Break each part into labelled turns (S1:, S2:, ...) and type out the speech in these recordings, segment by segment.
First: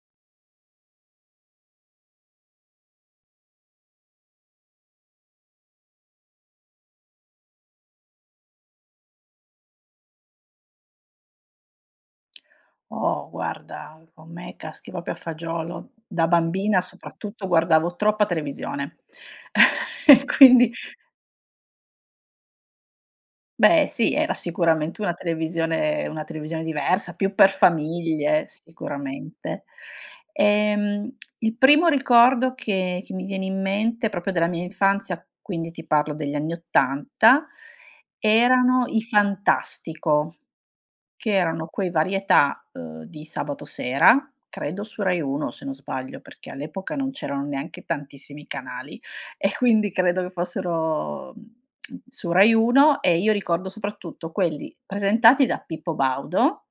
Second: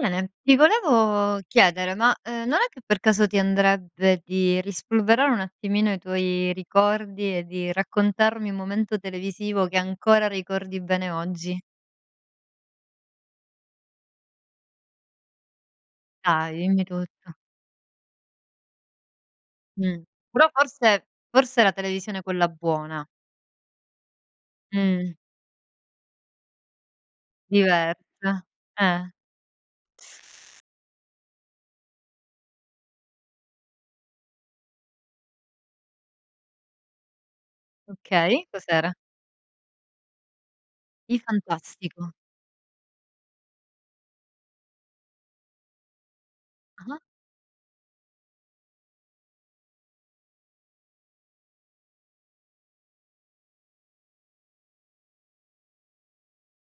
S1: Bene! Ti volevo chiedere, ma, ehm, non è che per caso ti andrebbe di rispolverare un attimino i tuoi ricordi e di raccontarmi un momento televisivo che ancora ricordi bene oggi?
S2: Oh! Guarda, con me caschi proprio a fagiolo. Da
S1: Dai,
S2: bambina
S1: dimmi tutto.
S2: soprattutto guardavo troppa televisione.
S1: Mh.
S2: E
S1: Però
S2: quindi
S1: forse forse la televisione quella buona.
S2: Beh, sì era sicuramente una
S1: Mh.
S2: televisione una televisione diversa, più per
S1: Diversa.
S2: famiglie
S1: Eh.
S2: sicuramente. Ehm, il primo ricordo che che mi viene in mente, proprio della mia infanzia, quindi ti parlo degli anni 80,
S1: Okay,
S2: erano
S1: cos'era?
S2: i Fantastico.
S1: I
S2: Che erano quei
S1: Fantastico.
S2: varietà, uhm, di sabato sera, credo su Rai Uno se non sbaglio, perché all'epoca
S1: Ah-ah.
S2: non c'erano neanche tantissimi canali e quindi credo che fossero, mhmm, su Rai Uno e io ricordo soprattutto quelli presentati da Pippo Baudo,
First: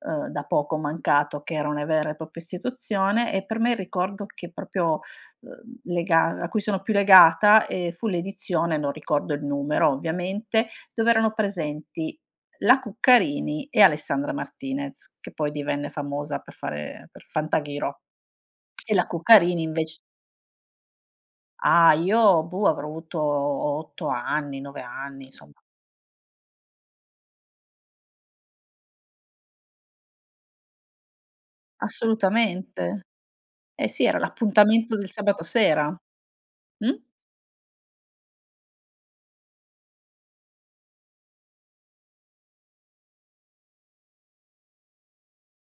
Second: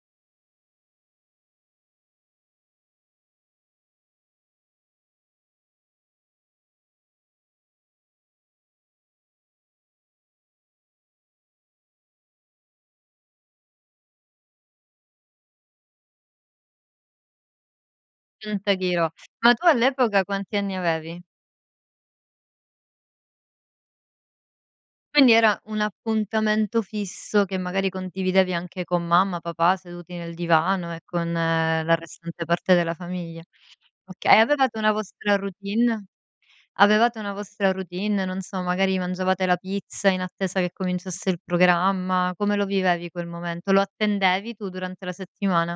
S2: uhm, da poco mancato che era una vera e propria istituzione e per me è il ricordo che proprio, uhm, lega a cui sono più legata, ehm, fu l'edizione non ricordo il numero ovviamente, dove erano presenti la Cuccarini e Alessandra Martinez, che poi divenne famosa per fare per Fantaghirò. E la
S1: Fantaghirò. Ma
S2: Cuccarini
S1: tu
S2: invec
S1: all'epoca quanti anni avevi?
S2: Ah! Io, boh, avrò avuto 8 anni, 9 anni
S1: Quindi
S2: insomma.
S1: era un appuntamento fisso che magari condividevi anche con mamma, papà seduti nel divano e con la restante parte della
S2: Assolutamente.
S1: famiglia.
S2: Eh sì, era
S1: Oka e avevate una
S2: l'appuntamento del
S1: vostra
S2: sabato sera.
S1: routine?
S2: Mh?
S1: Avevate una vostra routine? Non so, magari mangiavate la pizza in attesa che cominciasse il programma? Come lo vivevi quel momento? Lo attendevi tu durante la settimana?